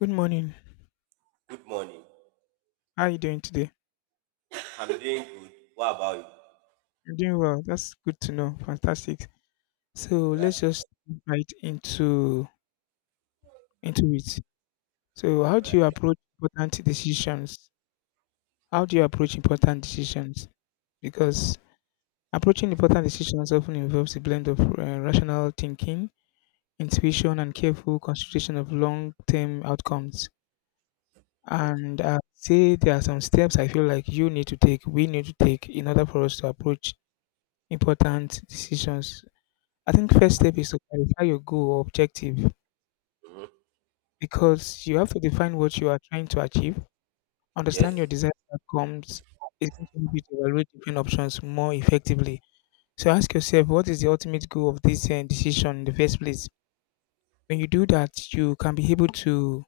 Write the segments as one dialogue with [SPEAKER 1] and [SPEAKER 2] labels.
[SPEAKER 1] Good morning.
[SPEAKER 2] Good morning.
[SPEAKER 1] How are you doing today?
[SPEAKER 2] I'm doing good. What about you?
[SPEAKER 1] I'm doing well. That's good to know. Fantastic. So
[SPEAKER 2] All right.
[SPEAKER 1] let's just dive right into it. So how
[SPEAKER 2] All
[SPEAKER 1] do you
[SPEAKER 2] right.
[SPEAKER 1] approach important decisions? How do you approach important decisions? Because approaching important decisions often involves a blend of rational thinking, intuition, and careful consideration of long-term outcomes.
[SPEAKER 2] Okay.
[SPEAKER 1] And I say there are some steps I feel like you need to take, we need to take in order for us to approach important decisions. I think
[SPEAKER 2] All right.
[SPEAKER 1] first step is to clarify your goal or objective
[SPEAKER 2] Mm-hmm.
[SPEAKER 1] because you have to define what you are trying to achieve.
[SPEAKER 2] Yes.
[SPEAKER 1] Understand your desired outcomes is going to help you to evaluate different options more effectively. So ask yourself what is the ultimate goal of this decision in the first place. When you do that, you can be able to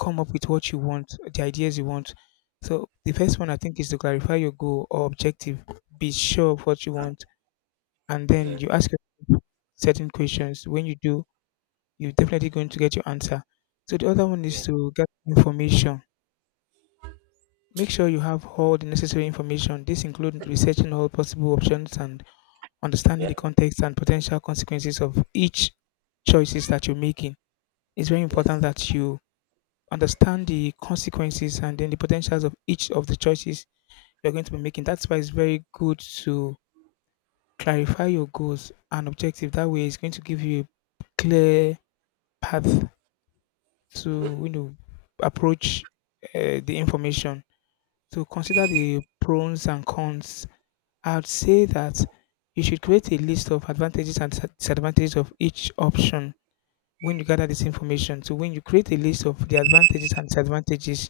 [SPEAKER 1] come up with what you want, the ideas you want. So the first one I think is to clarify your goal or objective. Be sure of what you want, and then
[SPEAKER 2] Yeah.
[SPEAKER 1] you ask yourself certain questions. When you do, you're definitely going to get your answer. So the other one
[SPEAKER 2] Yeah.
[SPEAKER 1] is to get information. Make sure you have all the necessary information. This includes researching all possible options and understanding
[SPEAKER 2] Yeah.
[SPEAKER 1] the context and potential consequences of each choices that you're making. It's very important
[SPEAKER 2] Yes.
[SPEAKER 1] that you understand the consequences and then the potentials of each of the choices you're going to be making. That's why it's very good to clarify your goals and objective. That way, it's going to give you a clear path
[SPEAKER 2] Mm-hmm.
[SPEAKER 1] to approach the information, to consider the pros and cons. I'd say that you should create a list of advantages and disadvantages of each option. When you gather this
[SPEAKER 2] Mm-hmm.
[SPEAKER 1] information, so when you create a list of the advantages and disadvantages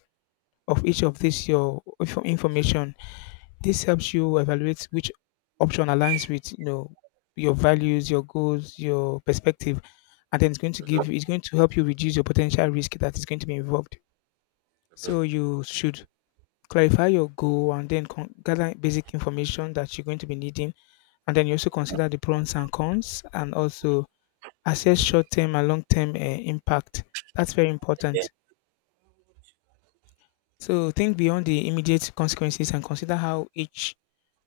[SPEAKER 1] of each of this your information, this helps you evaluate which option aligns with your values, your goals, your perspective, and then it's going to give, it's going to help you reduce your potential risk that is going to be involved.
[SPEAKER 2] Mm-hmm.
[SPEAKER 1] So you should clarify your goal and then gather basic information that you're going to be needing. And then you also consider the pros and cons and also assess short term and long term impact. That's very
[SPEAKER 2] Yeah.
[SPEAKER 1] important. So think beyond the immediate consequences and consider how each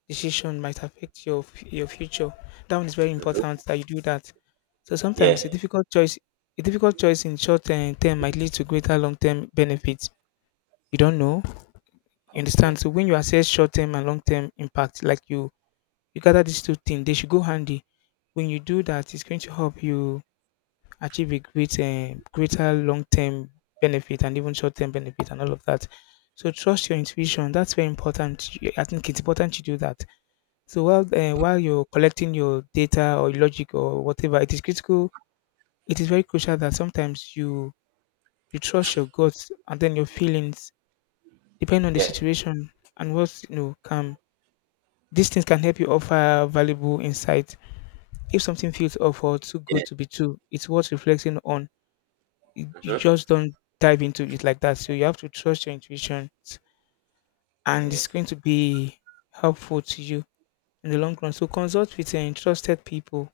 [SPEAKER 1] decision might affect your your future. That one is very
[SPEAKER 2] Mm-hmm.
[SPEAKER 1] important that you do that. So
[SPEAKER 2] Yeah.
[SPEAKER 1] sometimes a difficult choice, a difficult choice in short term might lead to greater long term benefits. You don't
[SPEAKER 2] Mm-hmm.
[SPEAKER 1] know. You
[SPEAKER 2] Yeah.
[SPEAKER 1] understand? So when you assess short term and long term impact, like you gather these two things, they should go handy. When you do that, it's going to help you achieve a great, greater long term benefit and even short term benefit and all of that. So trust your intuition. That's very important. I think it's important to do that. So while you're collecting your data or logic or whatever, it is critical. It is very crucial that sometimes you trust your gut and then your feelings, depending on the
[SPEAKER 2] Yeah.
[SPEAKER 1] situation and what's can. These things can help you offer valuable insight. If something feels off or too
[SPEAKER 2] Yeah.
[SPEAKER 1] good to be true, it's worth reflecting on. You
[SPEAKER 2] Mm-hmm.
[SPEAKER 1] just don't dive into it like that. So you have to trust your intuition, and it's
[SPEAKER 2] Yes.
[SPEAKER 1] going to be helpful to you in the long run. So consult with trusted people.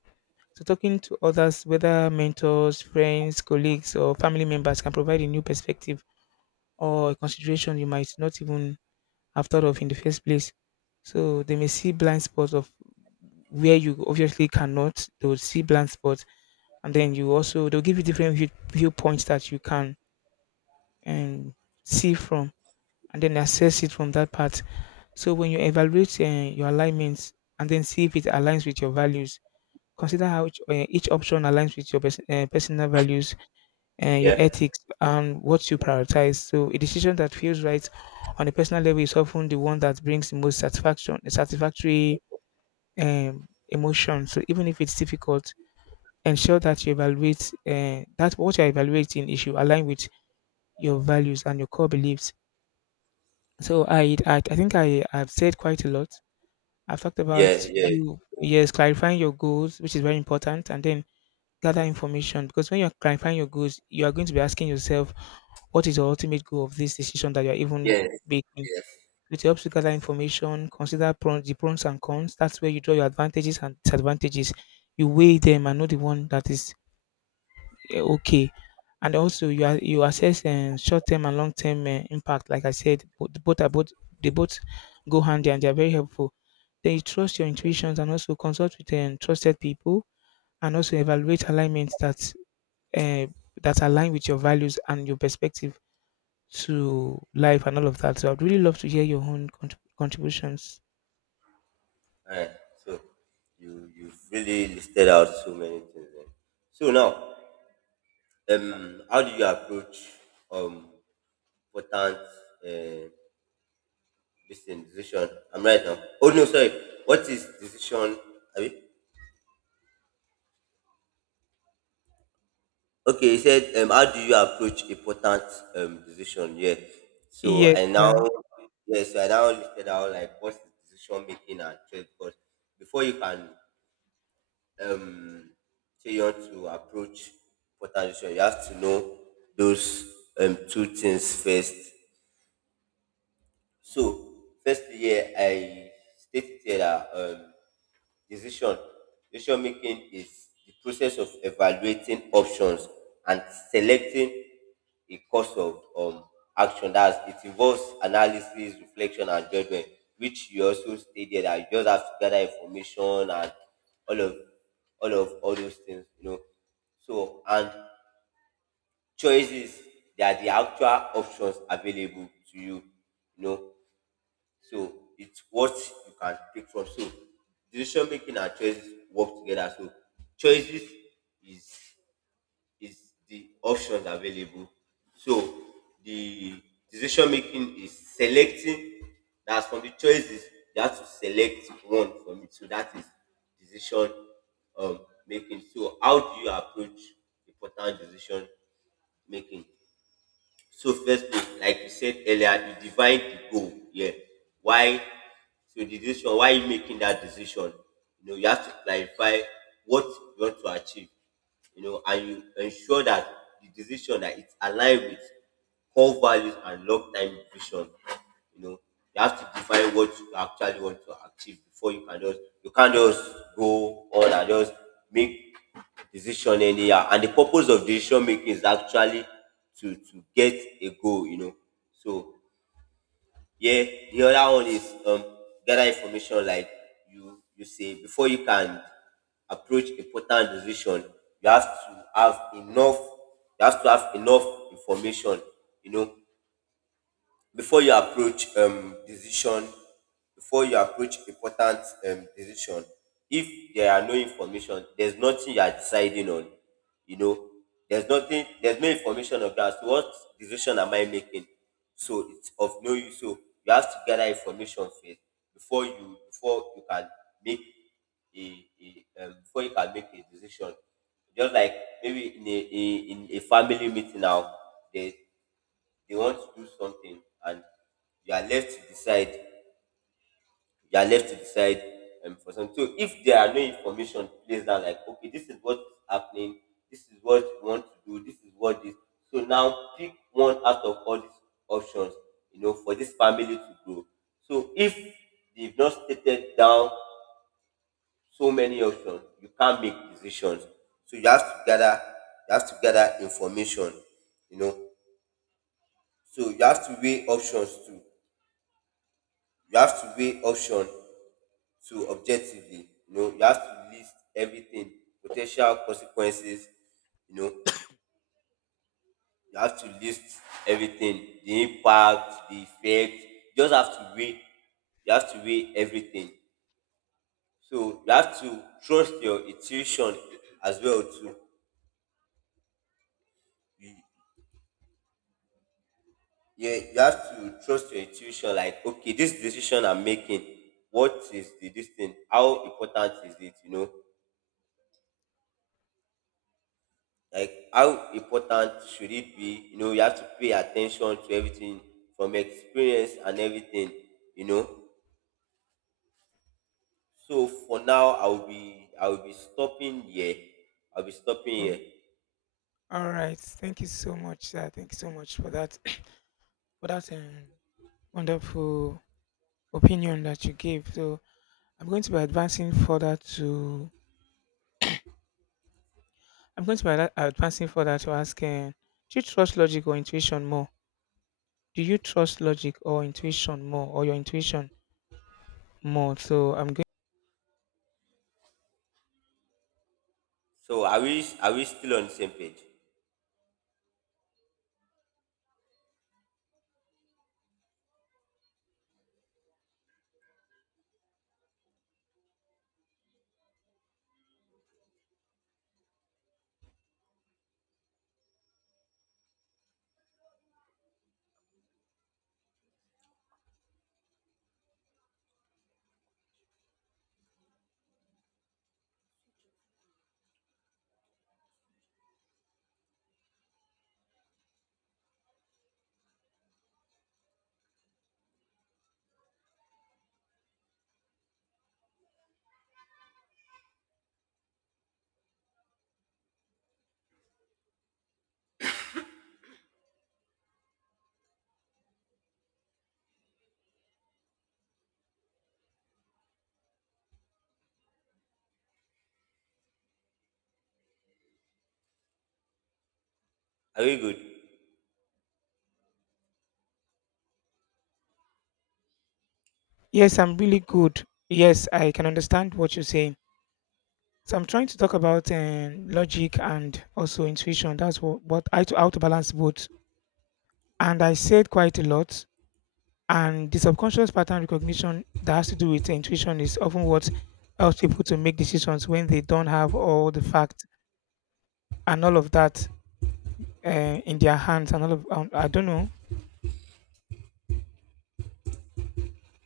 [SPEAKER 1] So talking to others, whether mentors, friends, colleagues, or family members, can provide a new perspective or a consideration you might not even after of in the first place. So they may see blind spots of where you obviously cannot. They will see blind spots, and then you also they'll give you different viewpoints that you can um, see from, and then assess it from that part. So when you evaluate your alignments and then see if it aligns with your values, consider how each option aligns with your personal values and your
[SPEAKER 2] Yeah.
[SPEAKER 1] ethics and what you prioritize. So a decision that feels right on a personal level is often the one that brings the most satisfactory emotion. So even if it's difficult, ensure that you evaluate that what you're evaluating is you align with your values and your core beliefs. So I think I have said quite a lot. I've talked
[SPEAKER 2] Yeah.
[SPEAKER 1] about
[SPEAKER 2] Yeah.
[SPEAKER 1] you, yes, clarifying your goals, which is very important, and then gather information because when you're clarifying your goals, you are going to be asking yourself what is the ultimate goal of this decision that you're even
[SPEAKER 2] Yes.
[SPEAKER 1] making.
[SPEAKER 2] Yes.
[SPEAKER 1] It helps you gather information, consider the pros and cons. That's where you draw your advantages and disadvantages. You weigh them and know the one that is eh, okay. And also you assess short-term and long-term impact. Like I said, both, they both go handy and they are very helpful. Then you trust your intuitions and also consult with trusted people and also evaluate alignments that uh, that align with your values and your perspective to life and all of that. So I'd really love to hear your own contributions.
[SPEAKER 2] All right. So you've really listed out so many things. There. So now, how do you approach um important uh, listen, decision. I'm right now. Oh no, sorry. What is decision? I mean, okay, he said, how do you approach important decision? Yeah. So
[SPEAKER 1] Yeah,
[SPEAKER 2] I now
[SPEAKER 1] yeah.
[SPEAKER 2] yeah, so I now listed out like what's the decision making and trade, because before you can um say you want to approach important decision, you have to know those two things first. So firstly, yeah, I stated here that decision. Decision making is the process of evaluating options and selecting a course of action. That's it involves analysis, reflection, and judgment, which you also stated that you just have to gather information and all of all of all those things, you know. So and choices, they are the actual options available to you, you know. So it's what you can pick from. So decision making and choices work together. So choices is is the options available. So the decision making is selecting. That's from the choices. You have to select one from it. So that is decision, um, making. So how do you approach important decision making? So firstly, like you said earlier, you divide the goal. Yeah. Why? So the decision, why are you making that decision? You know, you have to clarify what you want to achieve. You know, and you ensure that the decision that it's aligned with core values and long-time vision. You know, you have to define what you actually want to achieve before you can just, you can't just go on and just make decision anyhow. And the purpose of decision making is actually to get a goal, you know. So yeah, the other one is gather information. Like you say, before you can approach important decision, you have to have enough, you have to have enough information you know, before you approach decision, before you approach important decision. If there are no information, there's nothing you are deciding on, you know. There's nothing, there's no information of that, so what decision am I making? So it's of no use. So you have to gather information first before you, before you can make a before you can make a decision. Just like maybe in a in a family meeting now, there, they want to do something, and you are left to decide, you are left to decide for something. So if there are no information placed down, like, okay, this is what is happening, this is what you want to do, this is what this, so now pick one out of all these options, you know, for this family to grow. So if they've not stated down so many options, you can't make decisions. So you have to gather information, you know. So you have to weigh options too. You have to weigh option to, objectively, you know, you have to list everything, potential consequences, you know. You have to list everything, the impact, the effect. You just have to weigh, you have to weigh everything. So you have to trust your intuition as well too. You, yeah, you have to trust your intuition, like, okay, this decision I'm making, what is the this thing, how important is it, you know, like how important should it be, you know. You have to pay attention to everything, from experience and everything, you know. So for now, I'll be stopping here, I'll be stopping
[SPEAKER 1] Oh,
[SPEAKER 2] here.
[SPEAKER 1] all right. Thank you so much, sir. Thank you so much for that for that wonderful opinion that you gave. So I'm going to be advancing further to, I'm going to be advancing further to ask: do you trust logic or intuition more? Do you trust logic or intuition more, or your intuition more? So I'm going.
[SPEAKER 2] So are we still on the same page? Are we good?
[SPEAKER 1] Yes, I'm really good. Yes, I can understand what you're saying. So I'm trying to talk about logic and also intuition. That's how to balance both. And I said quite a lot. And the subconscious pattern recognition that has to do with intuition is often what helps people to make decisions when they don't have all the facts and all of that uh, in their hands. And all of I don't know.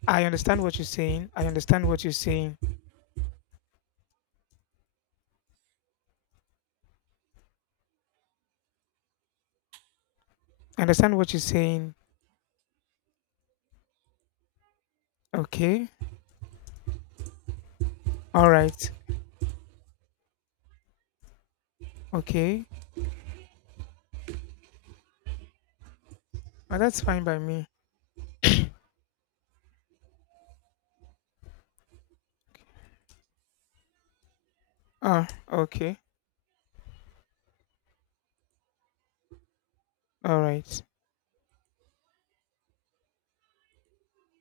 [SPEAKER 1] I understand what you're saying. I understand what you're saying. I understand what you're saying. Okay. All right. Okay. Oh, that's fine by me. Ah. Okay. All right.